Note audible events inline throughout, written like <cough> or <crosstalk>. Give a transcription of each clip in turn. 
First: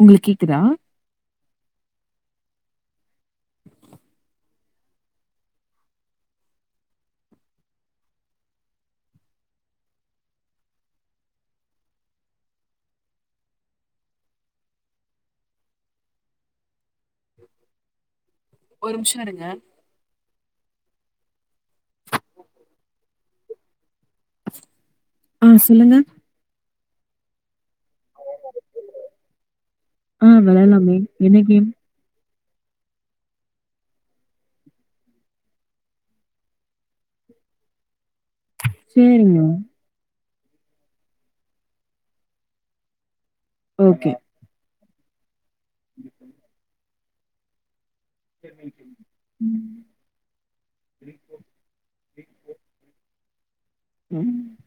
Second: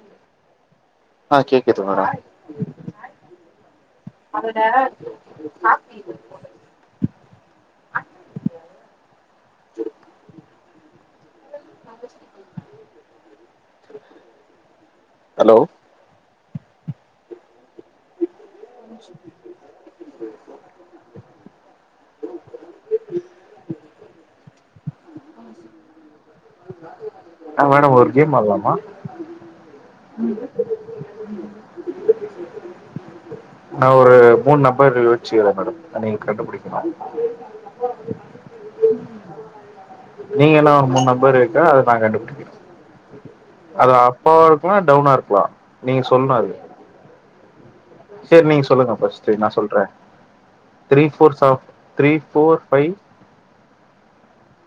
உங்களுக்கு கேக்குதா ஆ கேக்குது மேடம் அதோட <unintelligible> ஹலோ ஒரு மிஷோ இருங்க ஆ சொல்லுங்க ஆ மேடம் ஒரு கேம் ஆட்லாமா ஆ வெளாட்லாமே என்ன கேம் நா ஒரு மூண் நம்பரு யோச்சுக்ற மேடம் நீங்க கண்டுபுடிக்கணு சேரிங்க நீங்க ஏன்னா மூண் நம்பரேக்கா அத நா கண்டுபுடிக்கனு. அத ஓகே அப்போ லா டவுனா இருக்லா நீங்க சொன்ன அது சேரி நீங்க சொல்லுங்க ஃபர்ஸ்ட்டு நா ம். சொல்ற த்ரீ ஃபோர்ஸா த்ரீ ஃபோர் ஃபைவ் ம்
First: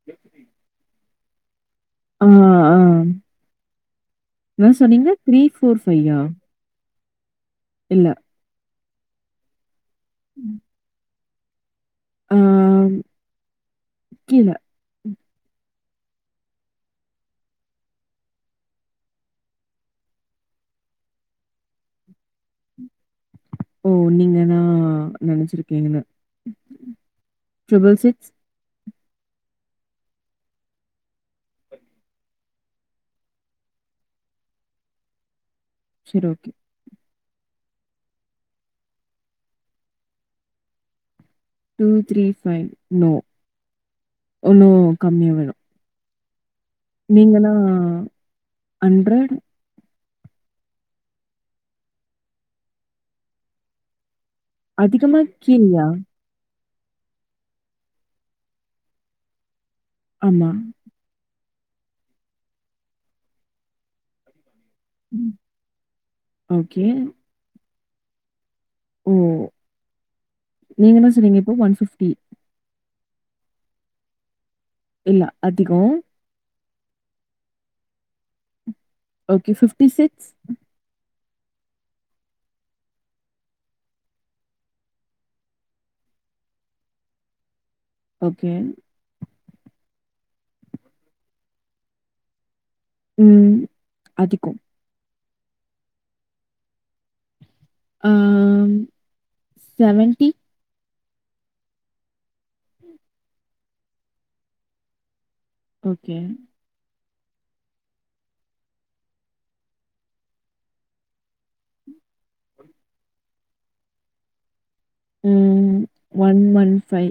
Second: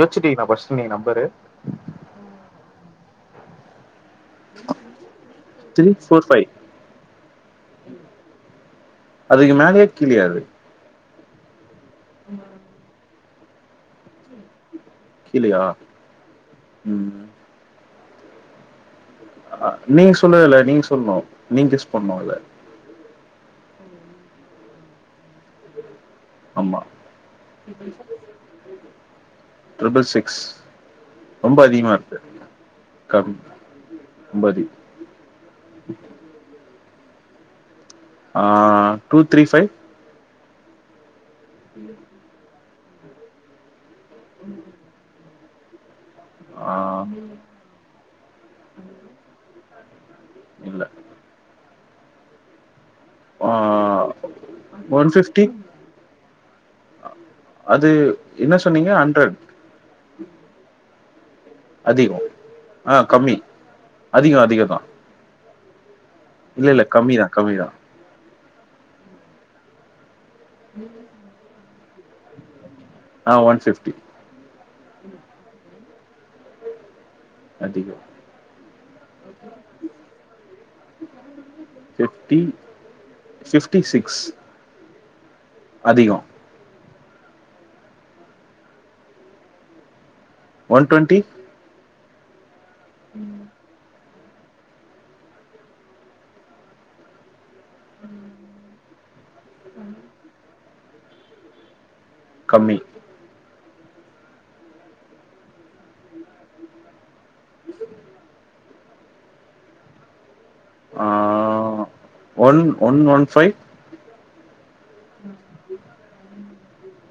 யோச்சிட்டீங்ளா ஃபஸ்ட் நீங்க நம்பரு ஆ ஆ என்ன சொன்னீங்க த்ரீ ஃபோர் ஃபையா? இல்ல அதுக்கு மேலயா கீழயா அது? ஆ கீழ கீழயா உம் நீங்க சொல்லவே இல்ல நீங்க சொல்ணு நீங்க கெஸ் பண்ணுல்ல ஓ நீங்க என்னா நெனச்சிருக்கீங்கன்னு அம்மா ட்ரிபுள் சிக்ஸ் ரொம்ப அதிகமா இருக்கு கம் ரொம்ப அதி சேரி ஓகே ஆ two three five two three five no ஒன்னூ கம்மியா வேணு ஆ நீங்கதா அண்ட்ரட் இல்ல ஆ ஒன் அதிகமா ஃபிஃப்டி கீழயா? அது என்ன சொன்னீங்க அண்ட்ரட் ஆமா அதிகோ ஆ கம்மி அதிகோ அதிகோ தா ம் இல்லல்லே கம்மிதா கம்மிதா ஓ நீங்க என்ன சொன்னீங்க இப்போ ஒன் ஃபிஃப்டி ஆ ஒன் ஃபிஃப்டி இல்ல அதிகோ அதிகோ okay fifty six fifty fifty six அதிகோ ஓகே ஒன் டொண்ட்டி ம் அதிகோ ஆ செவன்ட்டி கம்மி ஓகே உ <unintelligible> ஆ ஒன் ஒன் ஒன் ஃபை ம் ஒன் ஒன் ஃபை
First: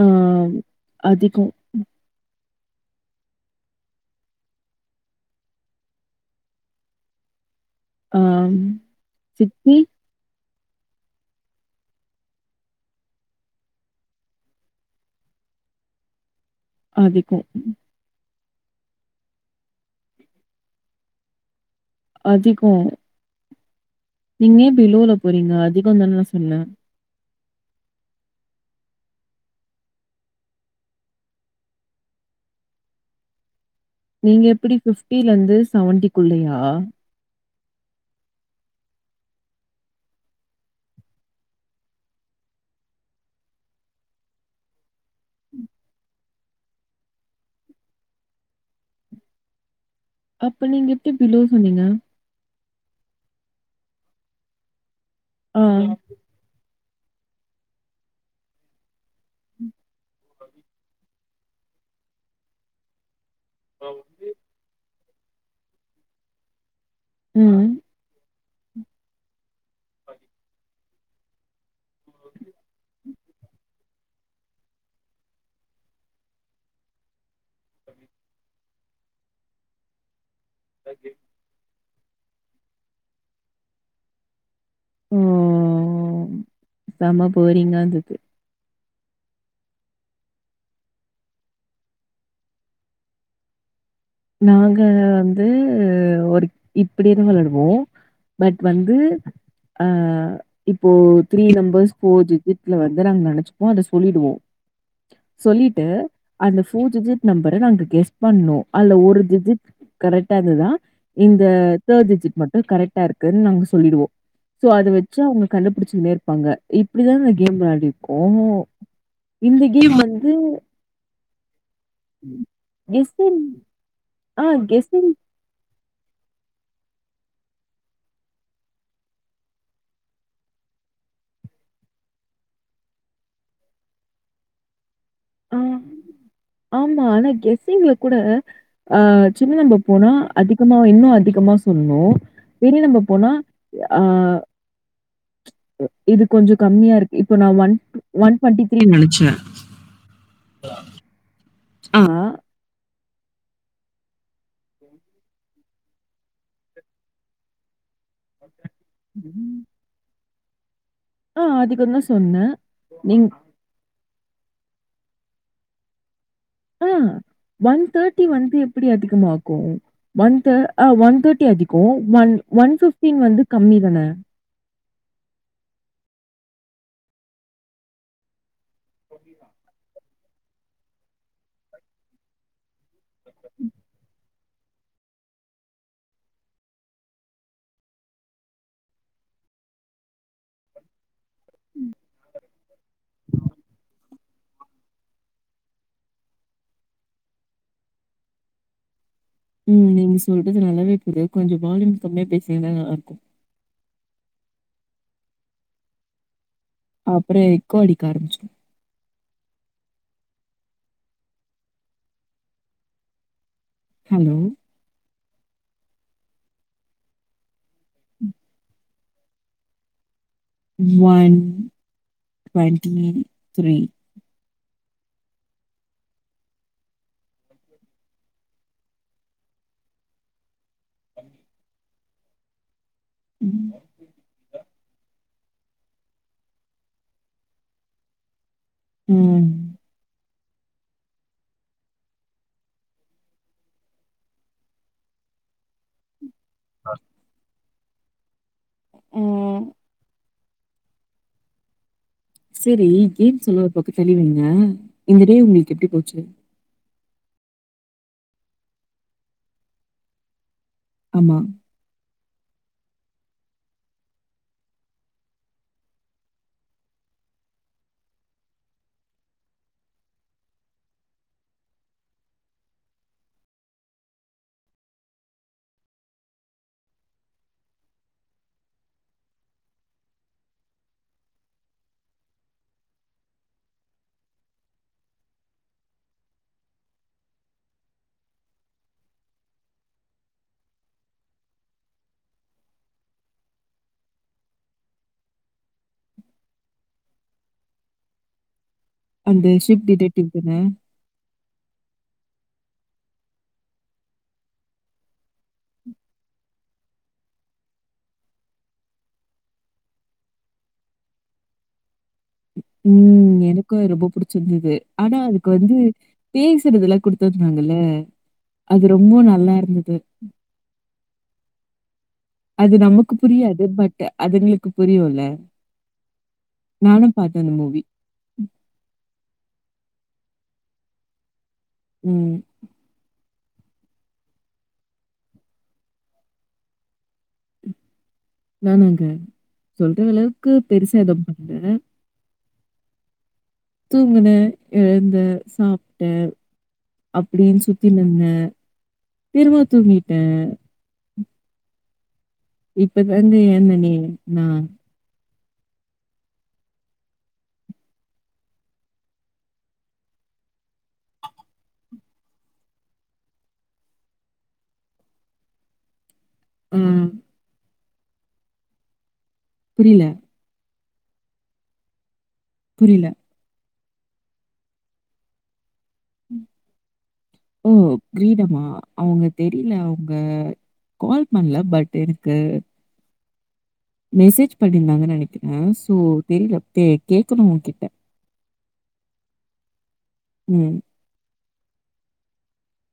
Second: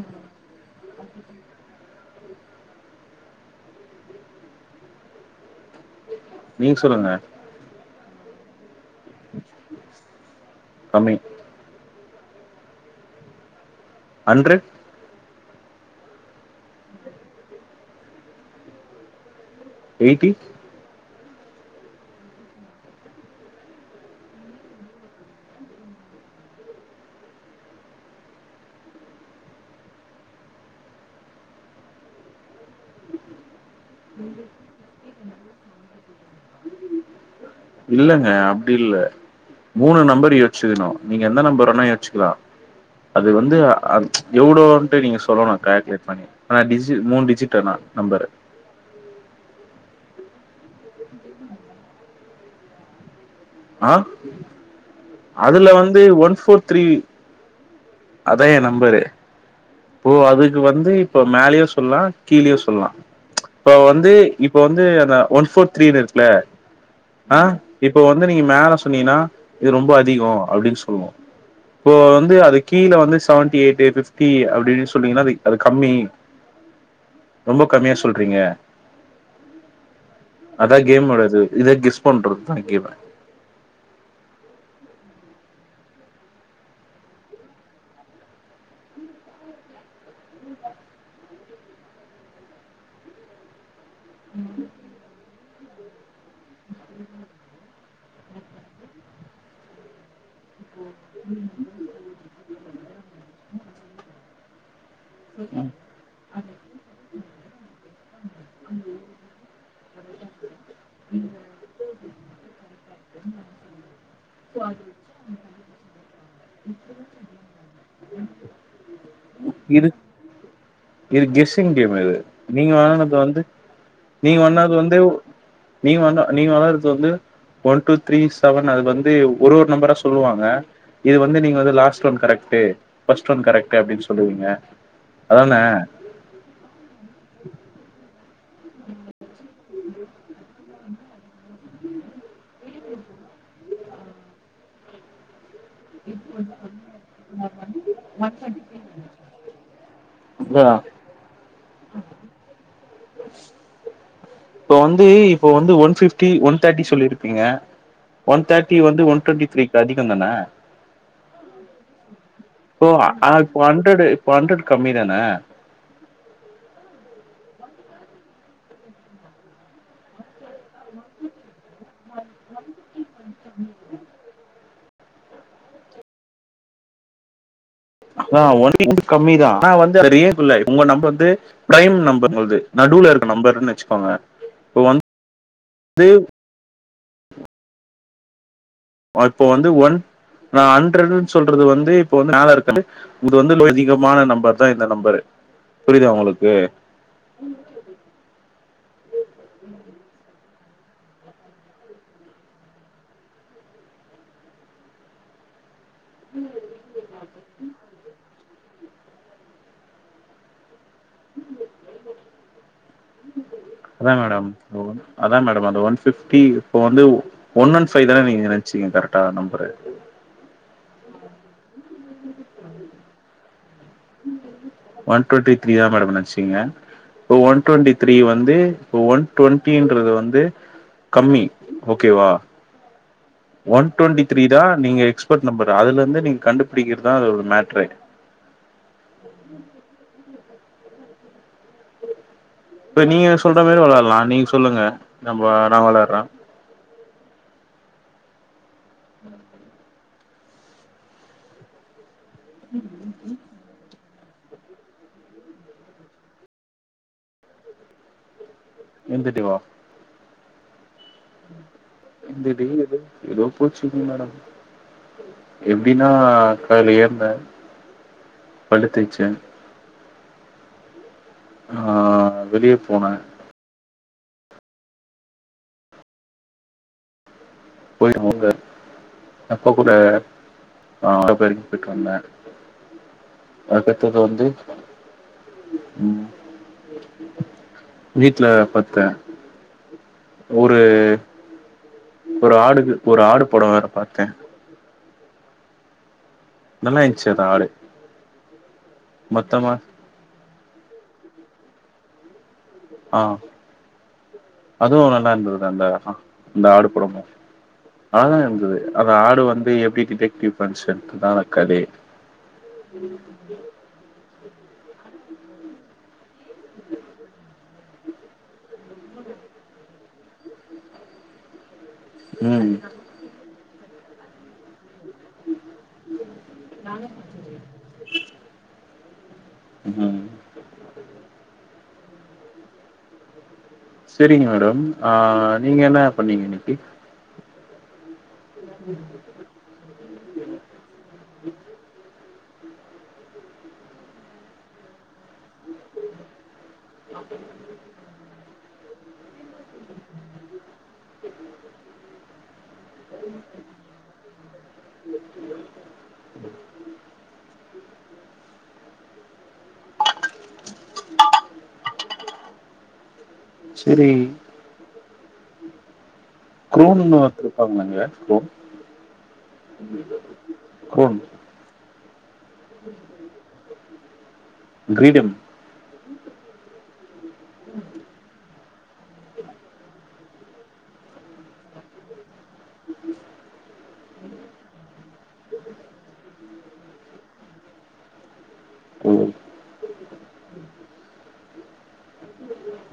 ஆ அதிகோ நீங் சொல்லுங்க ஆ சிக்ஸ்டி கம்மி அன்ட்ரட் அதிகோ எயிட்டி அதிகோ நீங்க ஏ பிலோல போறீங்க அதிகோதானே நா சொன்னே நீங்க எப்டி ஃபிஃப்டிலேந்து செவன்ட்டிக்குள்ளயா இல்லங்க அப்டி இல்ல மூணு நம்பர் யோச்சிக்கணு நீங்க எந்த நம்பர் வேணா யோச்சிக்கலா அது வந்து ஆ இவ்ளோன்ட்டு நீங்க சொல்லணு கால்குலேட் பண்ணி ஆ டிஜிவ் மூணு டிஜிட் ஆனா நம்பரு அப்ப நீங்க எப்டி பிலோ சொன்னீங்க அ ஆ. அதுல வந்து ஒன் ஃபோர் த்ரீ அதா ஏ நம்பரு இப்போ அதுக்கு வந்து இப்போ மேலயு சொல்லா கீழயு சொல்லா இப்ப வந்து இப்ப வந்து அந்த ஒன் ஃபோர் த்ரீன்ருக்குல ஆ ம். இப்போ வந்து நீங்க மேல சொன்னீங்கனா இது ரொம்ப அதிகோ அப்டின் சொல்லுவோ இப்போ வந்து அதுக் கீழ வந்து செவன்ட்டி எயிட் ஃபிப்டி அப்ட் டி சொன்னீங்கனா அதுக் அது கம்மி ரொம்ப கம்மியா சொல்றீங்க அதா கேமோடது இது கெஸ் பண்றதுதா கேம ம் செம போரிங்கா இந்துது உம் <unintelligible> நாங்க வந்து ஒர்க் இப்டியேதா விளாடுவோ பட் வந்து ஆ இப்போ த்ரீ நம்பர்ஸ் ஃபோ டிஜிட்ல வந்து நாங்க நெனச்சுப்போ அத சொல்லிடுவோ. சொல்லிட்டு அந்த ஃபோ டிஜிட் நெம்பர நாங்க கெஸ் பண்ணு. அல்ல ஒரு டிஜிட் கரெக்ட்டா இர்ந்துதுனா இந்த தேட் டிஜிட் மட்டு கரெக்ட்டா இருக்குன் நாங்க சொல்லிடுவோ. சோ அத வெச்சு அவுங்க கண்டுபுடிச்சு நேர் ப்பாங்க இப்பிடிதா இந்த கேம் வெளாடிர்க்கோ இந்த இது கேம் வந்து இது கெஸ்ஸிங் கேமு இது நீங்க வெளானது வந்து கெஸ்ஸிங் நீங்க ஆ வந்து அது வந்து ஒ கெஸ்ஸிங் நீங்க வந்தா நீங்க வெளாறது வந்து ஒன் டூ த்ரீ செவன் அது வந்து ஒரு ஒரு நெம்பரா சொல்லுவாங்க. இது வந்து நீங்க வந்து last one correct first one correct அப்டின் சொல்லுவிங்க அதான ஆ. ஆமா ஆனா கெஸ்ஸிங்ல கூட ஆ சின்ன நெம்ப போனா அதிகமா இன்னு அதிகமா சொல்ணு. பெரிய நெம்ப போனா ய ஆ இது கொஞ்சோ கம்மியா இருக்கு இப்ப நா ஒன்ட்டு ஒன் டுவெண்டி த்ரீ நெனச்சே. த்யா ஆ அ உ <inaudible> இப்ப வந்து இப்போ வந்து ஒன் ஃபிஃப்டி ஒன் தேட்டி சொல்லிருப்பிங்க. ஒன் தேட்டி வந்து ஒன் டொண்ட்டி த்ரீக் அதிகந்தான. அ அதிகந்தா சொன்னே நீங் ப்பொ ஹண்ரடு இப்பொ ஹண்ரடு கம்மி தான. அ ஒன் தேட்டி வந்து எப்பிடி அதிகமாக்கு. ஒன் தே அ ஒன் தேட்டி அதிகோ ஒன் ஒன் ஃபிஃப்டீன் வந்து கம்மி தான. அ <inaudible> கம்மிதா நா வந்து <inaudible> உங்க நெம்ப் வந்து பிரைம் நெம்பர் உங்குள்து நடுவுல இருக்க நெம்பர்னு வெச்சுக்கோங்க இப்ப <inaudible> அ இப்போ வந்து ஒன் நா ஹண்ரடுன் சொல்றது வந்து இப்போ வந்து மேல <inaudible> இது வந்து <inaudible> அதிக மான நெம்பர் தா இந்த நெம்பரு புரியுதா உங்குளுக்கு? ம் நீங்க சொல்றது நல்லாவே புரியு கொஞ்சோ வால்யூம் கம்மியா பேசிங்கனா நல்லாருக்கும். இந்த மாதிரி அப்றோ எக்கோ அடிக்க ஆரம்பிச்சுரு. அதா ஹலோ, மேடம் அ ஒன் அதா மேடம் அந்த ஒன் ஃபிஃப்டி இப்ப வந்து ஒன் ஒன் ஃபைவ் தான நீங்க நெனைச்சீங்க கரெக்ட்டா number. One twenty three. One twenty three ஏ மேடம் நெனைச்சிங்க. இப்ப ஒன் டொன்ட்டி த்ரீய வந்து இப்ப ஒன் டொன்ட்டின்றது வந்து கம்மி ஓகேவா. ஒன் டொன்ட்டி த்ரீ தா நீங்க எக்ஸ்பட் நெம்பரு அதுலந்து நீங்க கண்டுபுடிக்கிறதா அது ஒரு மேட்ரே. ம். இப்ப நீங்க சொல்ற மாரி வெளயால்லா நீங்க சொல்லுங்க நம்பொ நா வெளார்றே. அ ம். செரி கேம்ஸ் எல்லா ஒரு பக்கொ தள்ளி வெய்ங்க இந்த டே உங்குளுக்கு எப்டி போச்சு? இந்த டே வா? ஆமா. இந்த டே எனக் எதோ போச்சிங் மேடம். எப்டினா காலி எம்மு படுத்திச்சு. நா வெளிய போனே. போயிட்டு <inaudible> அப்பா கூட நா <inaudible> போயிட்டு வந்தே. அடுத்தது வந்து ம். வீட்ல பாத்த ஒரு ஒரு ஆடுக்கு ஒரு ஆடு பட வேற பாத்த நல்லா இருந்ச்சி அந்த ஆடு அந்த மொத்தமா ஷிப் டிடெக்டிவ் தானே ஆ அதுவு நல்லாருந்ததுக்கா அந்த அந்த ஆடு படமு நல்லாதா இருந்தது அந்த ஆடு வந்து எப்டி டிடெக்டிவ் பண்ணிச்சின்ட்டுதா அந்த கதையே ம் எனக் கு அது ரொம்ப புடிச்சிருந்தது ஆனா அதுக்கு வந்து பேசுறது எல்லா குடுத்துருந்தாங்கல்ல அது ரொம்ப நல்லா இருந்தது அது ம் நமக்கு புரியாது பட் அதுங்களுக்கு புரியு இல்ல நானும் பாத் த அந்த மூவி ம் ம் செரிங்க மேடம் ஆ நீங்க என்ன பண்ணீங்க இன்னைக்கு நானாங்க சொல்ற அளவுக்கு பெருசா எதுவு பண்ல தூங்குன எழுந்த சாப்ட்ட அப்டின்னு சுத்தின்னு இருந்த திரும்பவு தூங்கிட்ட இப்பதாங்க எழுந்தேனே நா செரி ஆ குரோனுன்னு ஒருத்தர் இருப்பாங்கல்லங்க குரோன் புரியல, குரோன் புரியில கிரீடம் ஓ கிரீடமா அவுங்க தெரியல அவுங்க கால் பண்ல பட் எனக்கு மெசேஜ் பண்ணிருந்தாங்கன்னு நெனைக்கிற சோ தெரியல கே கேக்கணு அவுங்கக்கிட்ட ம் ம்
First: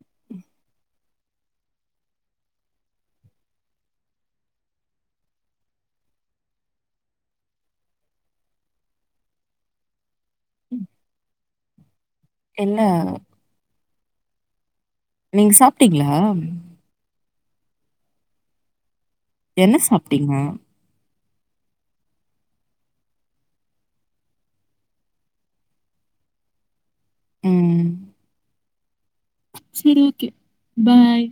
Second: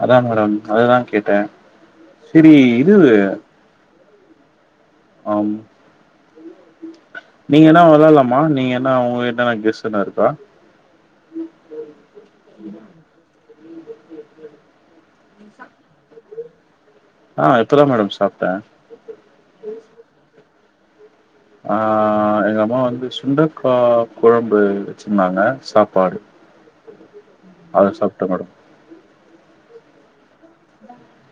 அதா மேடம் அததா கேட்ட செரி இது ஆம் நீங்கன்னா வெளாலாமா நீங்க என்ன உங்கக்கிட்டன கெஸ் எதா இருக்கா ம் என்ன நீங்க சாப்ட்டீங்களா ஆ இப்பதா மேடம் சாப்ட்ட என்ன சாப்ட்டீங்க ஆ எங்க அம்மா வந்து சுண்டக்கா கொழம்பு வச்சிருந்தாங்க சாப்பாடு ம் அத சாப்ட்ட மேடம் சேரி ஓகே பாய்